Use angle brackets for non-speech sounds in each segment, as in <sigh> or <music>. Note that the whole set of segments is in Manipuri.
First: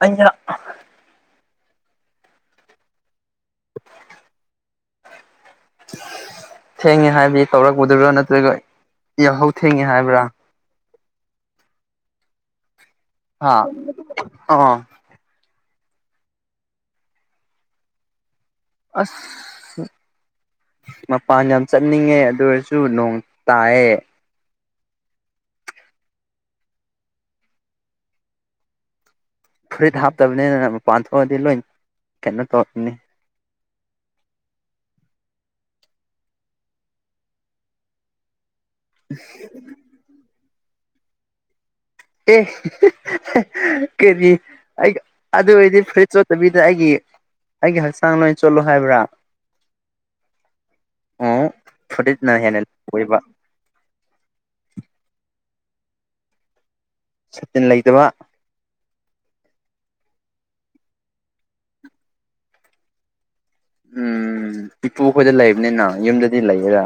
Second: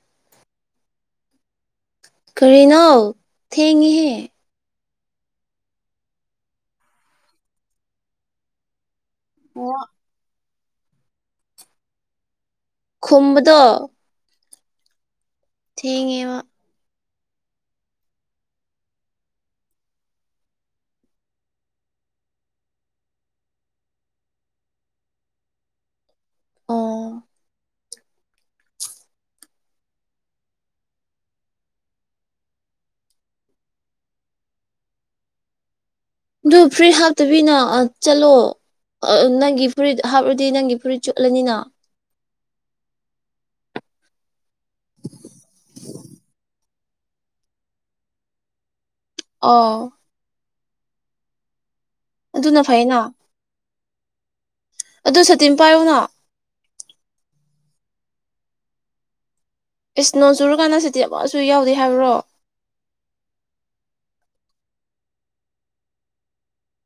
ꯑꯩꯅ ꯑꯥ ꯀꯔꯤꯅꯣ ꯊꯦꯡꯉꯤꯍꯦ ꯊꯦꯡꯉꯦ ꯍꯥꯏꯕꯗꯤ ꯇꯧꯔꯛꯄꯗꯨꯔꯥ ꯅꯠꯇ꯭ꯔꯒ ꯌꯥꯍꯧ ꯑꯣ ꯊꯦꯡꯉꯦ ꯍꯥꯏꯕ꯭ꯔꯥ ꯍꯥ ꯈꯨꯝꯕꯗꯣ <unintelligible> ꯑꯣ ꯊꯦꯡꯉꯦꯕ ꯑꯁ ꯃꯄꯥꯟ ꯌꯥꯝ ꯆꯠꯅꯤꯡꯉꯦ ꯑꯗꯨ ꯑꯣꯏꯔꯁꯨ ꯅꯣꯡ ꯇꯥꯏꯑꯦ ꯑꯣ ꯐꯨꯔꯤꯠ ꯍꯥꯞꯇꯕꯅꯤꯅ ꯃꯄꯥꯟ ꯊꯣꯛꯑꯗꯤ ꯂꯣꯏ ꯀꯩꯅꯣ ꯇꯧ ꯅꯤ ꯑꯗꯨ ꯐꯨꯔꯤꯠ ꯍꯥꯞꯇꯕꯤꯅ ꯑꯥ ꯆꯠꯂꯣ ꯑꯥ ꯅꯪꯒꯤ ꯐꯨꯔꯤꯠ ꯍꯥꯞꯔꯗꯤ ꯅꯪꯒꯤ ꯐꯨꯔꯤꯠ ꯆꯣꯠꯂꯅꯤꯅ ꯑꯦ <unintelligible> ꯀꯔꯤ ꯑꯩꯒ ꯑꯗꯨ ꯑꯣꯏꯔꯗꯤ ꯐꯨꯔꯤꯠ ꯆꯣꯠꯇꯕꯤꯗ ꯑꯩꯒꯤ ꯑꯩꯒꯤ ꯍꯛꯆꯥꯡ ꯅꯣꯏ ꯆꯣꯠꯂꯣ ꯍꯥꯏꯕ꯭ꯔꯥ ꯑꯧ ꯑꯣꯑꯣ ꯐꯨꯔꯤꯠꯅ ꯑꯗꯨꯅ ꯍꯦꯟꯅ ꯐꯩꯅ ꯂꯨꯏꯑꯦꯕ ꯑꯗꯨ ꯁꯇꯤꯟ ꯄꯥꯏꯌꯨꯅ ꯁꯇꯤꯟ ꯂꯩꯇꯕ ꯏꯁ ꯅꯣꯡ ꯆꯨꯔꯀꯥꯟꯗ ꯁꯥꯇꯤꯟ ꯑꯃꯁꯨ ꯌꯥꯎꯗꯦ ꯍꯥꯏꯕ꯭ꯔꯣ ꯎꯝ ꯏꯄꯨ ꯈꯣꯏꯗ ꯂꯩꯕꯅꯤꯅ ꯌꯨꯝꯗꯗꯤ ꯂꯩꯌꯦꯔ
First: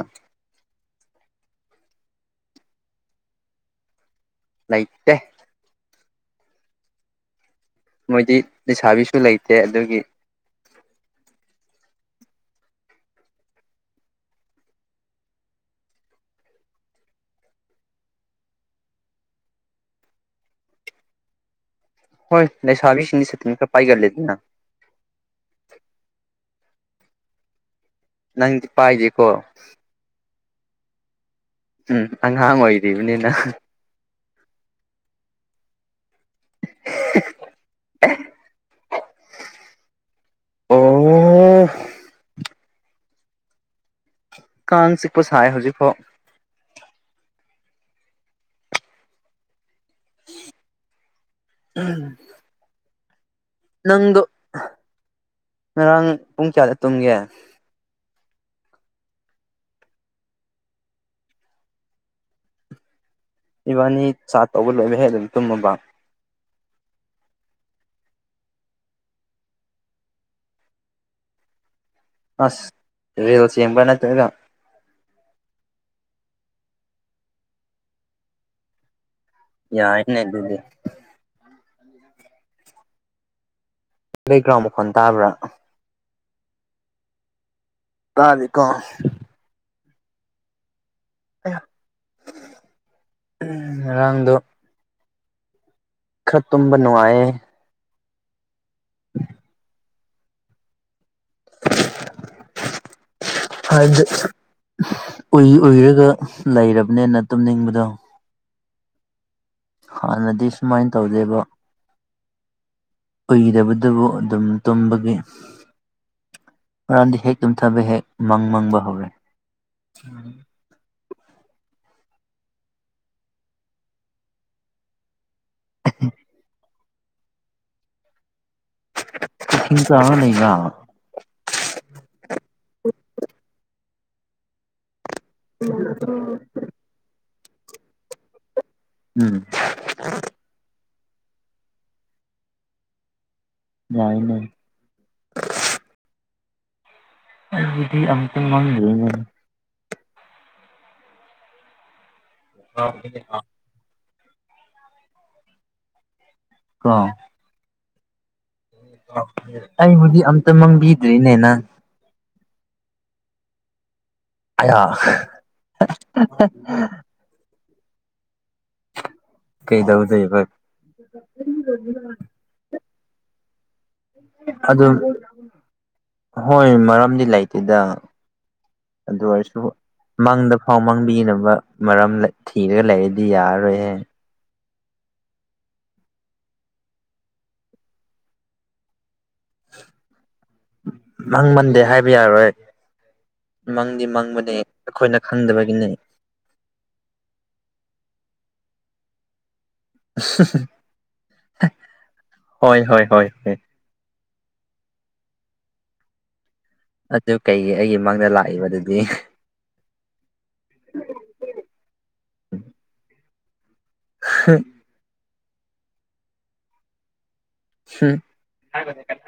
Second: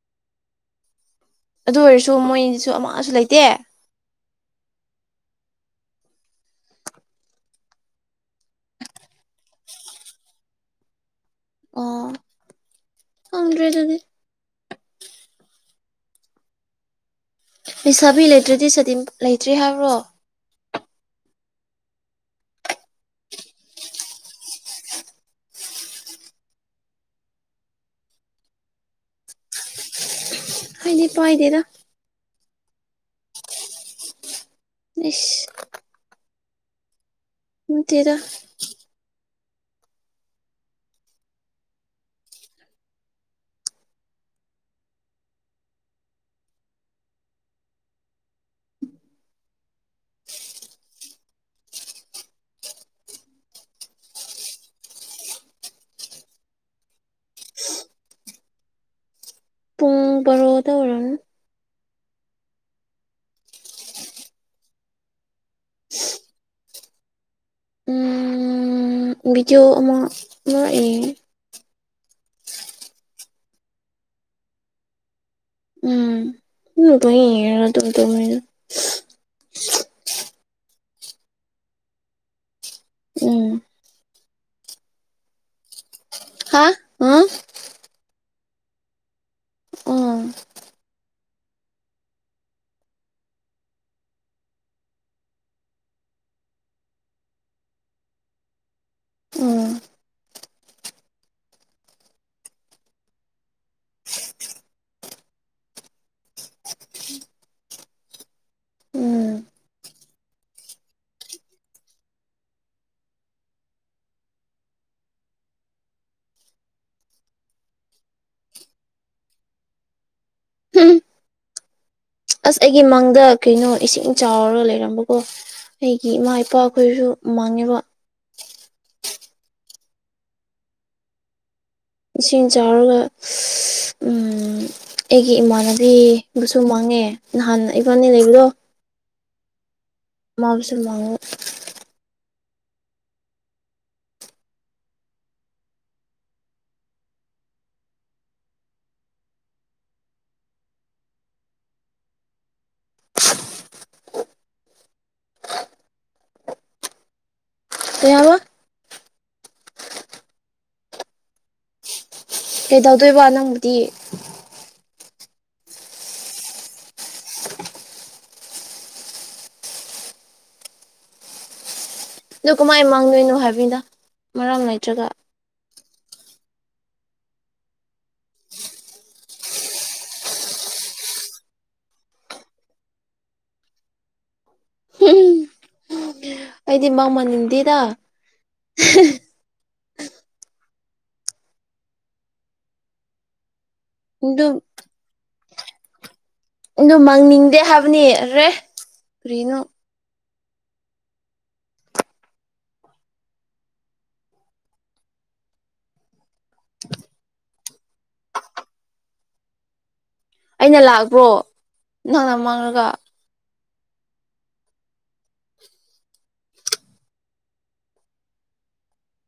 ꯑꯗꯨ ꯑꯣꯏꯔꯁꯨ ꯃꯣꯏꯁꯨ ꯑꯃꯁꯨ ꯂꯩꯇꯦ ꯂꯩꯇꯦ ꯃꯣꯏꯗꯤ ꯂꯩꯁꯥꯕꯤꯁꯨ ꯂꯩꯇꯦ ꯑꯗꯨꯒꯤ ꯑꯣ ꯈꯪꯗ꯭ꯔꯦ ꯑꯗꯨꯗꯤ ꯂꯩꯁꯥꯕꯤ ꯂꯩꯇ꯭ꯔꯗꯤ ꯁꯇꯤꯟ ꯂꯩꯇ꯭ꯔꯦ ꯍꯥꯏꯕ꯭ꯔꯣ ꯍꯣꯏ ꯂꯩꯁꯥꯕꯤꯁꯤꯡꯗꯤ ꯁꯥꯇꯤꯟ ꯈꯔ ꯄꯥꯏꯒꯜꯂꯤꯗꯅ ꯅꯪꯗꯤ ꯄꯥꯏꯗꯦꯀꯣ ꯑꯩꯗꯤ ꯄꯥꯏꯗꯦꯗ ꯎꯝ ꯑꯉꯥꯡ ꯑꯣꯏꯔꯤꯕꯅꯤꯅ <unintelligible> ꯏꯁ <unintelligible> ꯅꯠꯇꯦꯗ ꯑꯣ <unintelligible> ꯑꯣ ꯀꯥꯡ ꯆꯤꯛꯄ ꯁꯥꯏ ꯍꯧꯖꯤꯛꯐꯥꯎ <unintelligible> ꯅꯪꯗꯣ ꯉꯔꯥꯡ ꯄꯨꯡ ꯀꯌꯥꯗ ꯇꯨꯝꯒꯦ ꯄꯨꯡ ꯕꯥꯔꯣꯗ ꯑꯣꯏꯔꯝꯅꯤ ꯏꯕꯥꯅꯤ ꯆꯥꯠ ꯇꯧꯕ ꯂꯣꯏꯕ ꯍꯦꯛ ꯑꯗꯨꯝ ꯇꯨꯝꯃꯕ <unintelligible> ꯎꯝ ꯕꯤꯗꯤꯑꯣ ꯑꯃ ꯑꯃꯔꯛ ꯌꯦꯡꯉꯦ ꯑꯁ ꯔꯤꯜꯁ ꯌꯦꯡꯕ꯭ꯔꯥ ꯅꯠꯇ꯭ꯔꯒꯥꯅ ꯎꯝ ꯑꯗꯨꯝ ꯄꯪꯌꯦꯡꯔꯒ ꯑꯗꯨꯝ ꯇꯨꯝꯃꯦꯗ ꯌꯥꯏꯅꯦ ꯑꯗꯨꯗꯤ ꯎꯝ ꯕꯦꯛꯒ꯭ꯔꯥꯎꯟ ꯃꯈꯣꯟ ꯇꯥꯕ꯭ꯔꯥ ꯍꯥꯥ ꯑꯥ ꯇꯥꯔꯤ ꯀꯣ ꯎꯝ ꯑꯌꯥ ꯔꯥꯡꯗꯣ ꯈꯔ ꯇꯨꯝꯕ ꯅꯨꯡꯉꯥꯏꯌꯦ ꯎꯝ ꯍꯥꯏꯕꯗꯤ ꯎꯏ ꯎꯏꯔꯒ ꯂꯩꯔꯕꯅꯦꯅ ꯇꯨꯝꯅꯤꯡꯕꯗꯣ ꯍꯥꯟꯅꯗꯤ ꯁꯨꯃꯥꯏꯅ ꯇꯧꯗꯦꯕ ꯀꯨꯏꯔꯕꯗꯕꯨ ꯑꯗꯨꯝ ꯇꯨꯝꯕꯒꯤ ꯉꯔꯥꯡꯗꯤ ꯍꯦꯛ ꯇꯨꯝꯊꯕ ꯍꯦꯛ ꯃꯪ ꯃꯪꯕ ꯍꯧꯔꯦ ꯎꯝ ꯎꯝ ꯑꯁ ꯑꯩꯒꯤ ꯃꯪꯗ ꯀꯩꯅꯣ ꯏꯁꯤꯡ ꯆꯥꯎꯔꯒ ꯂꯩꯔꯝꯕꯀꯣ ꯑꯩꯒꯤ ꯏꯃꯥ ꯏꯄꯥ ꯑꯩꯈꯣꯏꯁꯨ ꯃꯥꯡꯉꯦꯕ <unintelligible> ꯏꯁꯤꯡ ꯆꯥꯎꯔꯒ <unintelligible> ꯑꯝ ꯑꯩꯒꯤ ꯏꯃꯥꯟꯅꯕꯤꯕꯨꯁꯨ ꯃꯥꯡꯉꯦ ꯅꯍꯥꯟ ꯏꯕꯥꯅꯤ ꯂꯩꯕꯗꯣ ꯎꯝ ꯃꯥꯕꯨꯁꯨ ꯃꯥꯡꯉꯦ ꯌꯥꯏꯅꯦ ꯑꯗꯨꯗꯤ ꯑꯃꯨꯛꯇꯡ ꯃꯥꯡ ꯂꯩꯅꯦ <unintelligible> ꯀꯣ ꯀꯩꯑꯥꯕ ꯑꯩꯕꯨꯗꯤ ꯑꯝꯇ ꯃꯥꯡꯕꯤꯗ꯭ꯔꯤꯅꯦ ꯅꯪ ꯀꯩꯗꯧꯗꯣꯏꯕ ꯅꯪꯕꯨꯗꯤ ꯑꯌꯥ <unintelligible> ꯀꯩꯗꯧꯗꯣꯏꯕ ꯑꯗꯨ ꯀꯃꯥꯏꯅ ꯃꯥꯡꯗꯣꯏꯅꯣ ꯍꯥꯏꯕꯅꯤꯗ ꯃꯔꯝ ꯑꯗꯨ ꯂꯩꯇ꯭ꯔꯒ ꯍꯣꯏ ꯃꯔꯝꯗꯤ ꯂꯩꯇꯦꯗ ꯑꯗꯨ ꯑꯣꯏꯔꯁꯨ ꯃꯪꯗ ꯐꯥꯎ ꯃꯥꯡꯕꯤꯅꯕ ꯃꯔꯝ ꯂꯩ ꯊꯤꯔꯒ ꯂꯩꯔꯗꯤ ꯌꯥꯔꯔꯣꯏꯍꯦ ꯑꯩꯗꯤ ꯃꯪ ꯃꯪꯅꯤꯡꯗꯦꯗ ꯃꯪ ꯃꯟꯗꯦ ꯍꯥꯏꯕ ꯌꯥꯔꯣꯏ ꯃꯪꯗꯤ ꯑꯗꯨ ꯃꯪꯕꯅꯦ ꯑꯈꯣꯏꯅ ꯈꯪꯗꯕꯒꯤꯅꯦ ꯑꯗꯨ ꯃꯪꯅꯤꯡꯗꯦ ꯍꯥꯏꯕꯅꯦ ꯑꯔꯦ ꯀꯔꯤꯅꯣ <unintelligible> ꯍꯣꯏ ꯍꯣꯏ ꯍꯣꯏ ꯍꯦ ꯑꯗꯨ ꯀꯩꯒꯤ ꯑꯩꯒꯤ ꯃꯪꯗ ꯂꯥꯛꯏꯕꯗꯨꯗꯤ ꯑꯩꯅ ꯂꯥꯛꯄ꯭ꯔꫭ ꯅꯪꯅ ꯃꯪꯔꯒ ꯍ ꯍꯨꯝ <unintelligible>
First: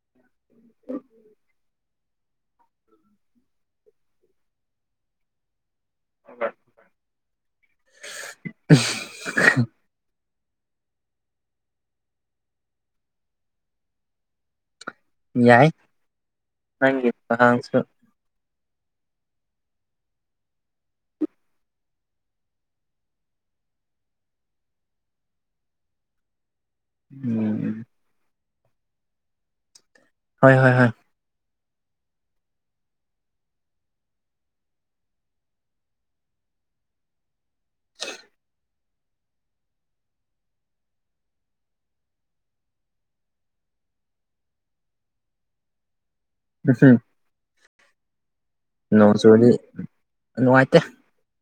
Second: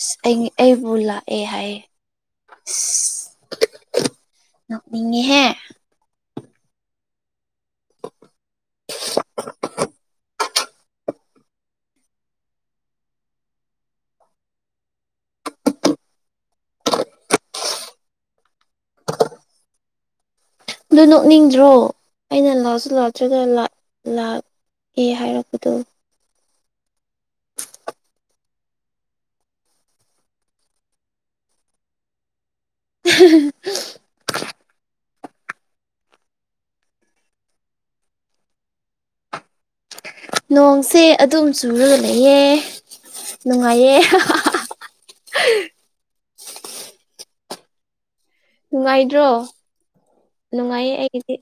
ꯏꯁ ꯑꯩ ꯑꯩꯕꯨ ꯂꯥꯛꯑꯦ ꯍꯥꯏꯌꯦ ꯏꯁ ꯅꯣꯛꯅꯤꯡꯉꯦꯍꯦ <inaudible> <unintelligible> <unintelligible> ꯌꯥꯏ ꯅꯪꯒꯤ ꯄ꯭ꯔꯅꯥꯎꯟꯁ ꯇꯨ ꯑꯗꯨ ꯅꯣꯛꯅꯤꯡꯗ꯭ꯔꯣ ꯑꯩꯅ ꯂꯥꯛꯁꯨ ꯂꯥꯛꯇ꯭ꯔꯒ ꯂꯥꯛ ꯑꯦ ꯍꯥꯏꯔꯛꯄꯗꯨ ꯎꯝ ꯍꯣꯏ ꯍꯣꯏ ꯍꯣꯏ <unintelligible> ꯅꯣꯡꯁꯦ ꯑꯗꯨꯝ ꯆꯨꯔꯒ ꯂꯩꯌꯦ ꯅꯨꯡꯉꯥꯏꯌꯦ <unintelligible> <unintelligible> ꯅꯣꯡ ꯅꯨꯡꯉꯥꯏꯗ꯭ꯔꯣ ꯆꯨꯔꯗꯤ ꯅꯨꯡꯉꯥꯏꯇꯦ ꯅꯨꯡꯉꯥꯏꯌꯦ ꯑꯩꯗꯤ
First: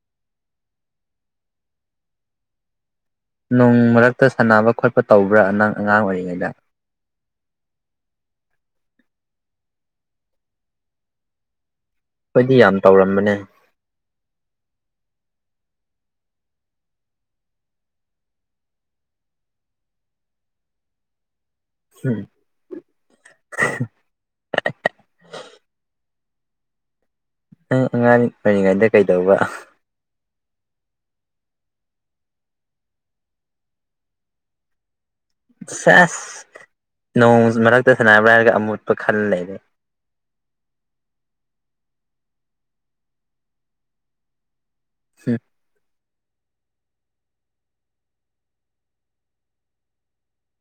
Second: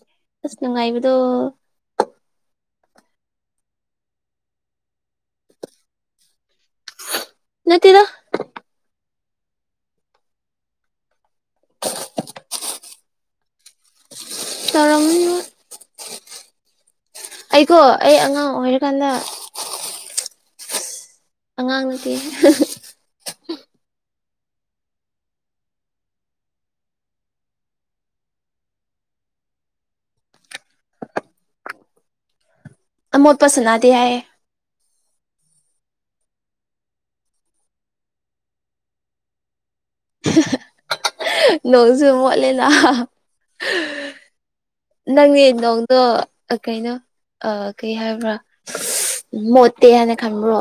ꯑꯁ ꯅꯨꯡꯉꯥꯏꯕꯗꯣ ꯅꯣꯡ ꯃꯔꯛꯇ ꯁꯥꯟꯅꯕ ꯈꯣꯠꯄ ꯇꯧꯕ꯭ꯔ ꯅꯪ ꯑꯉꯥꯡ ꯑꯣꯏꯔꯤꯉꯩꯗ ꯅꯠꯇꯦꯗ ꯈꯣꯏꯗꯤ ꯌꯥꯝ ꯇꯧꯔꯝꯕꯅꯦ ꯇꯧꯔꯝꯒꯅꯤꯕꯨ ꯑꯩꯀꯣ ꯑꯩ ꯑꯉꯥꯡ ꯑꯣꯏꯔꯤꯀꯥꯟꯗ ꯑꯉꯥꯡ ꯅꯠꯇꯦ ꯎꯝ <unintelligible> ꯅꯪ ꯑꯉꯥꯡ ꯑꯣꯏꯔꯤꯉꯩꯗ ꯀꯩꯗꯧꯕ ꯑꯃꯣꯠꯄ ꯁꯥꯟꯅꯗꯦ ꯍꯥꯏꯌꯦ ꯁꯦꯁ ꯅꯣꯡꯃ ꯃꯔꯛꯇ ꯁꯥꯟꯅꯕ꯭ꯔ ꯍꯥꯏꯔꯒ ꯑꯃꯣꯠꯄ ꯈꯜ ꯂꯩꯔꯦ <unintelligible> ꯅꯣꯡꯁꯨ ꯃꯣꯠꯂꯦꯅ ꯎꯝ ꯅꯪꯗꯤ ꯅꯣꯡꯗꯣ ꯀꯩꯅꯣ ꯑ ꯀꯩ ꯍꯥꯏꯕ꯭ꯔ ꯃꯣꯠꯇꯦ ꯍꯥꯏꯅ ꯈꯟꯕ꯭ꯔꯣ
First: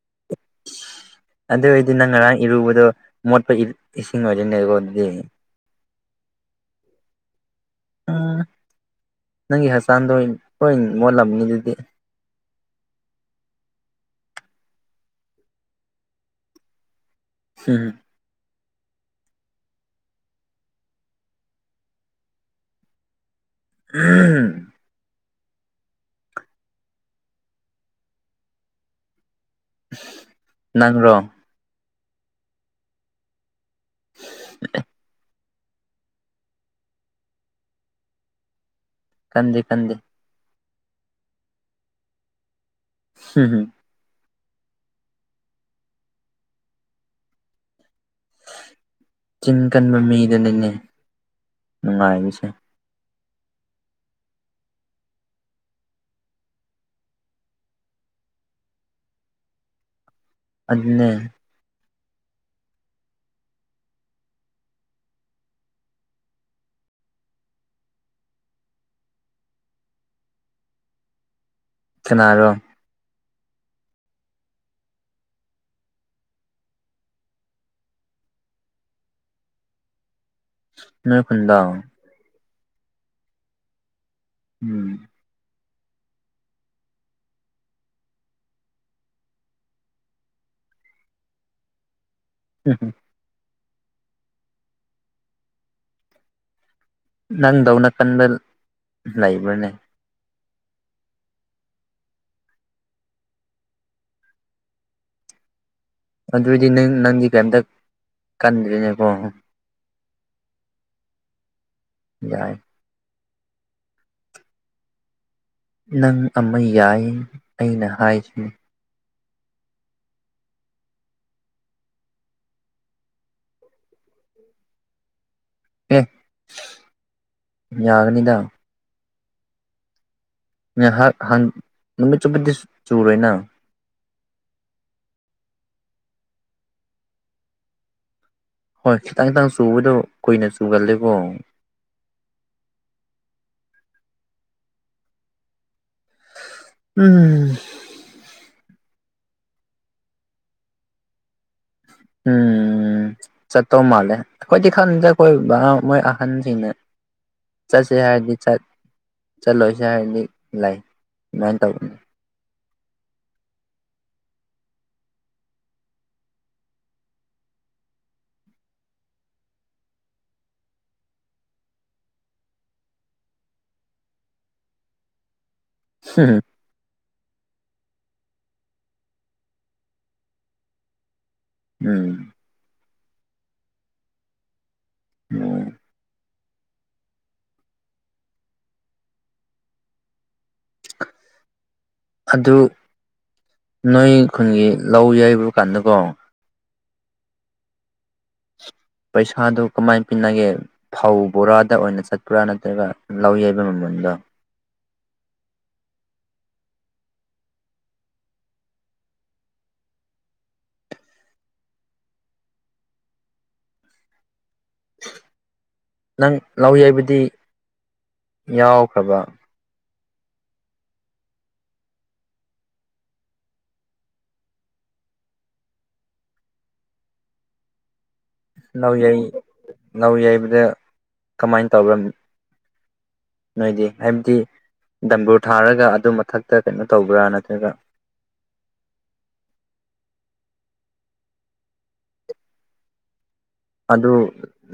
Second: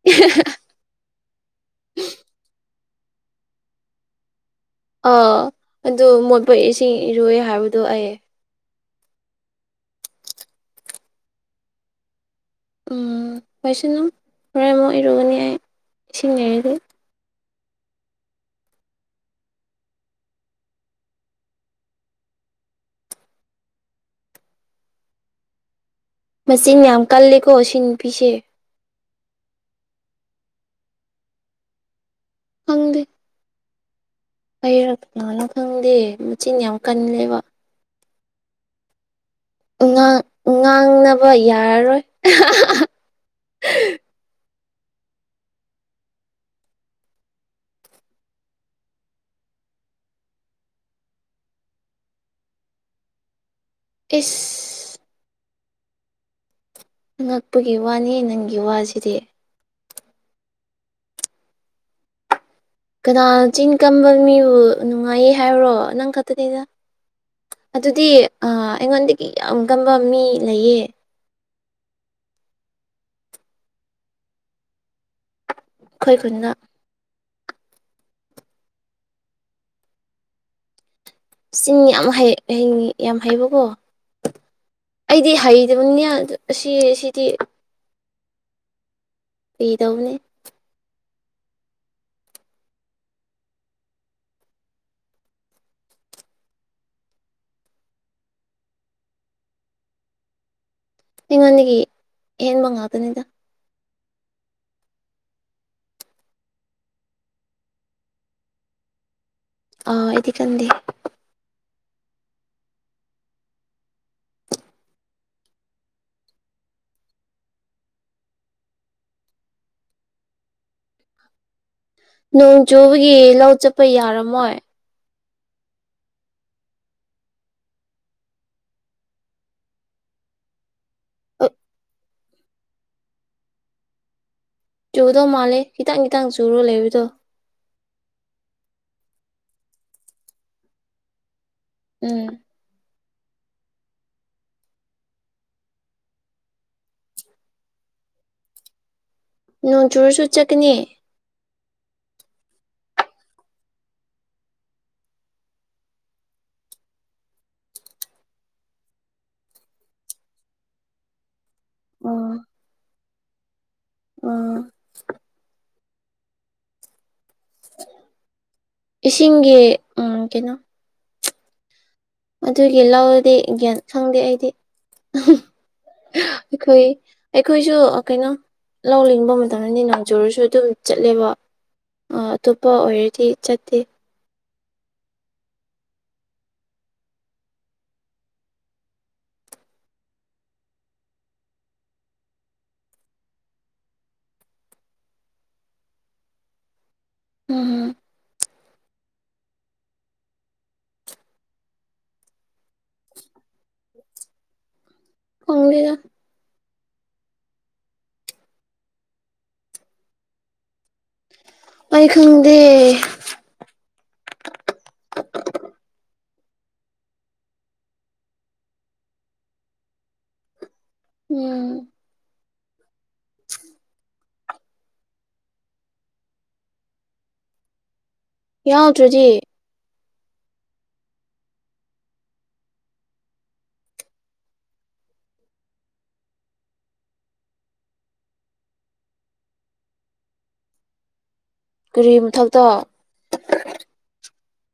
<unintelligible> ꯑꯗꯨ ꯑꯣꯏꯗꯤ ꯅꯪ ꯉꯔꯥꯡ ꯏꯔꯨꯕꯗꯣ ꯃꯣꯠꯄ ꯏꯁꯤꯡ ꯑꯣꯏꯗꯣꯏꯅꯤꯀꯣ ꯑꫭ ꯑꯗꯨ ꯃꯣꯠꯄ ꯏꯁꯤꯡ ꯏꯔꯣꯏ ꯍꯥꯏꯕ ꯎꯝ ꯅꯪꯒꯤ ꯍꯛꯆꯥꯡꯗꯣ ꯂꯣꯏ ꯃꯣꯠꯂꯝꯃꯅꯤ ꯑꯗꯨꯗꯤ ꯎꯝ <unintelligible> ꯁꯅꯨ ꯍꯣꯔꯦꯟ ꯑꯃꯨꯛ ꯏꯔꯨꯒꯅꯤ ꯑꯩ ꯏꯁꯤꯡ ꯂꯩꯔꯗꯤ ꯍꯨꯝ <unintelligible> ꯃꯆꯤꯟ ꯌꯥꯝ ꯀꯜꯂꯤꯀꯣ ꯁꯤ ꯅꯨꯄꯤꯁꯤ ꯅꯪꯔꯣ ꯐꯪꯗꯦ ꯑꯩꯔꯥ ꯀꯅꯥꯅꯣ ꯈꯪꯗꯦ ꯃꯆꯤꯟ ꯌꯥꯝ ꯀꯜꯂꯦꯕ ꯀꯟꯗꯦ ꯀꯟꯗꯦ ꯉꯥꯡ ꯉꯥꯡꯅꯕ ꯌꯥꯔꯔꯣꯏ ꯑꯍ ꯍꯥ ꯍꯥ ꯍꯨꯝ ꯍꯨꯝ ꯆꯤꯟ ꯀꯟꯕ ꯃꯤꯗꯅꯤꯅꯦ ꯅꯨꯡꯉꯥꯏꯔꯤꯁꯦ ꯏꯁ ꯑꯉꯛꯄꯒꯤ ꯋꯥꯅꯦ ꯅꯪꯒꯤ ꯋꯥꯁꯤꯗꯤ ꯑꯗꯨꯅꯦ ꯀꯅꯥꯅ ꯆꯤꯡ ꯀꯝꯕ ꯃꯤꯕꯨ ꯅꯨꯡꯉꯥꯏꯌꯦ ꯍꯥꯏꯕꯔꯣ ꯅꯪ ꯈꯠꯇꯅꯤꯗ ꯑꯗꯨꯗꯤ ꯑ ꯑꯩꯉꯣꯟꯗꯒꯤ ꯌꯥꯝ ꯀꯝꯕ ꯃꯤ ꯂꯩꯌꯦ ꯀꯅꯥꯔꯣ ꯈꯣꯏ ꯈꯨꯟꯅ ꯅꯣꯏ ꯈꯨꯟ ꯆꯤꯟ ꯌꯥꯝ ꯍꯩ ꯍꯩꯉꯤ ꯌꯥꯝ ꯍꯩꯕꯣꯀꯣ ꯎꯝ ꯑꯩꯗꯤ ꯍꯩꯇꯕꯅꯤꯌ ꯗꯨ ꯑꯁꯤ ꯁꯤꯗꯤ ꯐꯒꯤꯇꯧꯕꯅꯦ <unintelligible> ꯅꯪꯗꯧꯅ ꯀꯥꯟꯕ ꯂꯩꯥꯕ꯭ꯔꯥꯅꯦ ꯑꯩꯉꯣꯟꯗꯒꯤ ꯍꯦꯟꯕ ꯉꯥꯛꯇꯅꯤꯗ ꯑꯗꯨꯗꯤ ꯅꯪ ꯅꯪꯗꯤ ꯀꯩꯝꯇ ꯀꯟꯗ꯭ꯔꯦꯅꯦꯀꯣ ꯑꯥ ꯑꯩꯗꯤ ꯀꯥꯟꯗꯦ ꯌꯥꯏ ꯅꯪ ꯑꯃ ꯌꯥꯏ ꯑꯩꯅ ꯍꯥꯏꯁꯤꯅꯤ ꯅꯣꯡ ꯆꯨꯕꯒꯤ ꯂꯧ ꯆꯞꯄ ꯌꯥꯔꯝꯃꯣꯏ ꯑꯦ ꯌꯥꯒꯅꯤꯗ ꯉꯥꯏꯍꯥꯛ ꯍꯥꯡ ꯑ, ꯅꯨꯃꯤꯠ ꯆꯨꯞꯄꯗꯤ ꯆꯨꯔꯣꯏꯅ ꯆꯨꯗꯧ ꯃꯥꯜꯂꯦ ꯈꯤꯇꯪ ꯈꯤꯇꯪ ꯆꯨꯔ ꯂꯩꯕꯗꯣ ꯍꯣꯏ ꯈꯤꯇꯪ ꯈꯤꯇꯪ ꯆꯨꯕꯗꯣ ꯀꯨꯏꯅ ꯆꯨꯒꯜꯂꯦꯕꯣ ꯎꯝ ꯎꯝ ꯅꯣꯡ ꯆꯨꯔꯁꯨ ꯆꯠꯀꯅꯤ ꯎꯝ ꯆꯠꯇꯧ ꯃꯥꯜꯂꯦ ꯑꯈꯣꯏꯗꯤ ꯈꯥꯟꯗꯦ ꯑꯈꯣꯏꯕꯥ ꯃꯣꯏ ꯑꯍꯟꯖꯤꯡꯅ ꯆꯠꯁꯦ ꯍꯥꯏꯔꯗꯤ ꯆꯥꯠ ꯆꯥꯠꯂꯣꯏꯁꯦ ꯍꯥꯏꯔꯗꯤ ꯂꯩ ꯗꯨꯃꯥꯏꯟ ꯇꯧꯕꯅꯤ ꯎꯝ ꯏꯁꯤꯡꯒꯤ ꯑꯝ ꯀꯩꯅꯣ ꯑꯗꯨꯒꯤ ꯂꯧꯗꯤ ꯒ꯭ꯌꯥꯟ ꯈꯪꯗꯦ ꯑꯩꯗꯤ ꯍꯝ ꯈꯣꯏ ꯑꯩꯈꯣꯏꯖꯨ ꯑꯥ ꯀꯩꯅꯣ ꯂꯧ ꯂꯤꯡꯕ ꯃꯇꯝꯗꯗꯤ ꯅꯣꯡ ꯆꯨꯔꯁꯨ ꯑꯗꯨꯝ ꯆꯠꯂꯦꯕ ꯎꯝ ꯇꯣꯞꯄ ꯑꯣꯏꯔꯗꯤ ꯆꯠꯇꯦ ꯃꯣ ꯑꯗꯨ ꯅꯣꯏ ꯈꯨꯟꯒꯤ ꯂꯧ ꯌꯩꯕ ꯀꯥꯟꯗꯀꯣ ꯎꯝꯍꯝ ꯄꯩꯁꯥꯗꯨ ꯀꯃꯥꯏꯟ ꯄꯤꯅꯒꯦ ꯐꯧ ꯕꯣꯔꯥꯗ ꯑꯣꯏꯅ ꯆꯠꯄ꯭ꯔꯥ ꯅꯠꯇ꯭ꯔꯒ ꯂꯧ ꯌꯩꯕ ꯃꯃꯥꯜꯗꯣ ꯈꯪꯗꯦꯗ ꯑꯩ ꯈꯪꯗꯦ ꯅꯪ ꯂꯧ ꯌꯩꯕꯗꯤ ꯌꯥꯎꯈ꯭ꯔꯕꯥ ꯎꯝ <inaudible> ꯌꯥꯎꯗ꯭ꯔꯗꯤ ꯂꯧꯌꯩ ꯂꯧꯌꯩꯕꯗ ꯀꯃꯥꯏꯅ ꯇꯧꯕ꯭ꯔ ꯅꯣꯏꯗꯤ ꯍꯥꯏꯕꯗꯤ ꯗꯝꯕꯨꯔ ꯊꯥꯔꯒ ꯑꯗꯨ ꯃꯊꯛꯇ ꯀꯩꯅꯣ ꯇꯧꯕ꯭ꯔꯥ ꯅꯠꯇ꯭ꯔꯒ ꯀꯔꯤ ꯃꯊꯛꯇ ꯑꯗꯨ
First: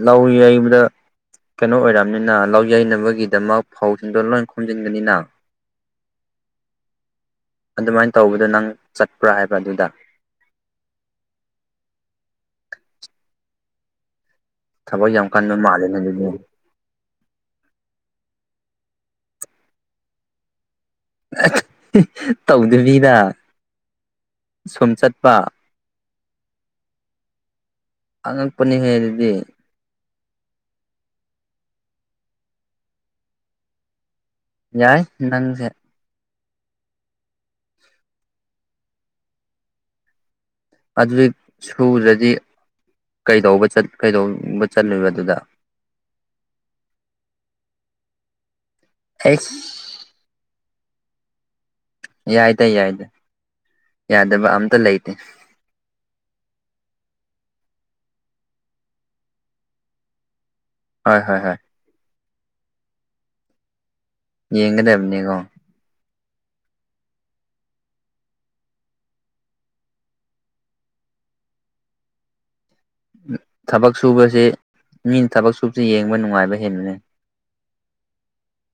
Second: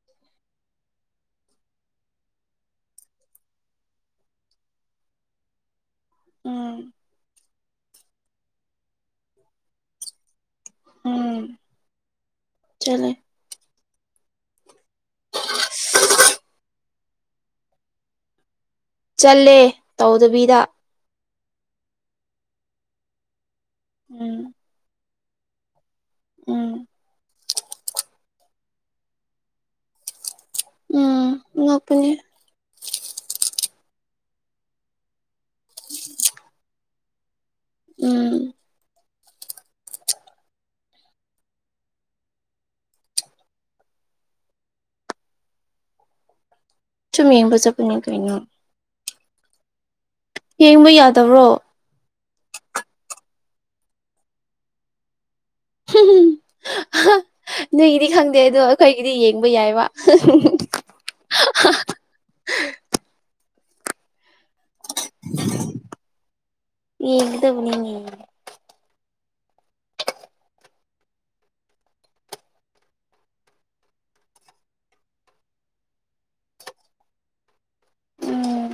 ꯂꯧ ꯌꯩꯕꯗ ꯀꯩꯅꯣ ꯑꯣꯏꯔꯝꯅꯤꯅ ꯂꯧ ꯌꯩꯅꯕꯒꯤꯗꯃꯛ ꯐꯧꯁꯤꯡꯗꯣ ꯂꯣꯏ ꯈꯣꯝꯖꯤꯟꯒꯅꯤꯅ ꯎꯝ ꯑꯗꯨꯃꯥꯏꯅ ꯇꯧꯕꯗꯣ ꯅꯪ ꯆꯠꯄ꯭ꯔꯥ ꯍꯥꯏꯕ ꯑꯗꯨꯗ ꯎꯝ ꯆꯠꯂꯦ ꯊꯕꯛ ꯌꯥꯝ ꯀꯟꯕ ꯃꯥꯜꯂꯦꯅꯦ ꯑꯗꯨꯗꯤ ꯆꯠꯂꯦ ꯇꯧꯗꯕꯤꯗ ꯇꯧꯗꯕꯤꯗꯥ ꯎꯝ ꯁꯨꯝ ꯆꯠꯄ ꯎꯝ ꯑꯉꯛꯄꯅꯤ ꯍꯦ ꯑꯗꯨꯗꯤ ꯎꯝ ꯉꯛꯄꯅꯦ ꯌꯥꯏ ꯅꯪꯁꯦ <inaudible> ꯎꯝ ꯑꯗꯨꯗꯤ ꯁꯨꯗ꯭ꯔꯗꯤ ꯀꯩꯗꯧꯕ ꯆꯠ ꯀꯩꯗꯧꯕ ꯆꯠꯂꯨꯏꯕ ꯑꯗꯨꯗ ꯆꯨꯝ ꯌꯦꯡꯕꯆꯠꯄꯅꯤ ꯀꯩꯅꯣ ꯍꯩꯁ ꯌꯦꯡꯕ ꯌꯥꯗꯕ꯭ꯔꯣ ꯌꯥꯏꯗ ꯌꯥꯏꯗ ꯌꯥꯗꯕ ꯑꯝꯇ ꯂꯩꯇꯦ ꯅꯣꯏꯒꯤꯗꯤ ꯈꯪꯗꯦ ꯑꯗꯣ ꯑꯩꯈꯣꯏꯒꯤꯗꯤ ꯌꯦꯡꯕ ꯌꯥꯏꯕ ꯍꯣꯏ ꯍꯣꯏ ꯍꯣꯏ ꯌꯦꯡꯉꯗꯕꯅꯤꯒꯣ ꯌꯦꯡꯗꯕꯅꯤꯅꯦ ꯊꯕꯛ ꯁꯨꯕꯕꯁꯦ ꯃꯤꯅ ꯊꯕꯛ ꯁꯨꯕꯕꯁꯤ ꯌꯦꯡꯕ ꯅꯨꯡꯉꯥꯏꯕ ꯍꯦꯟꯕꯅꯤ ꯎꯝ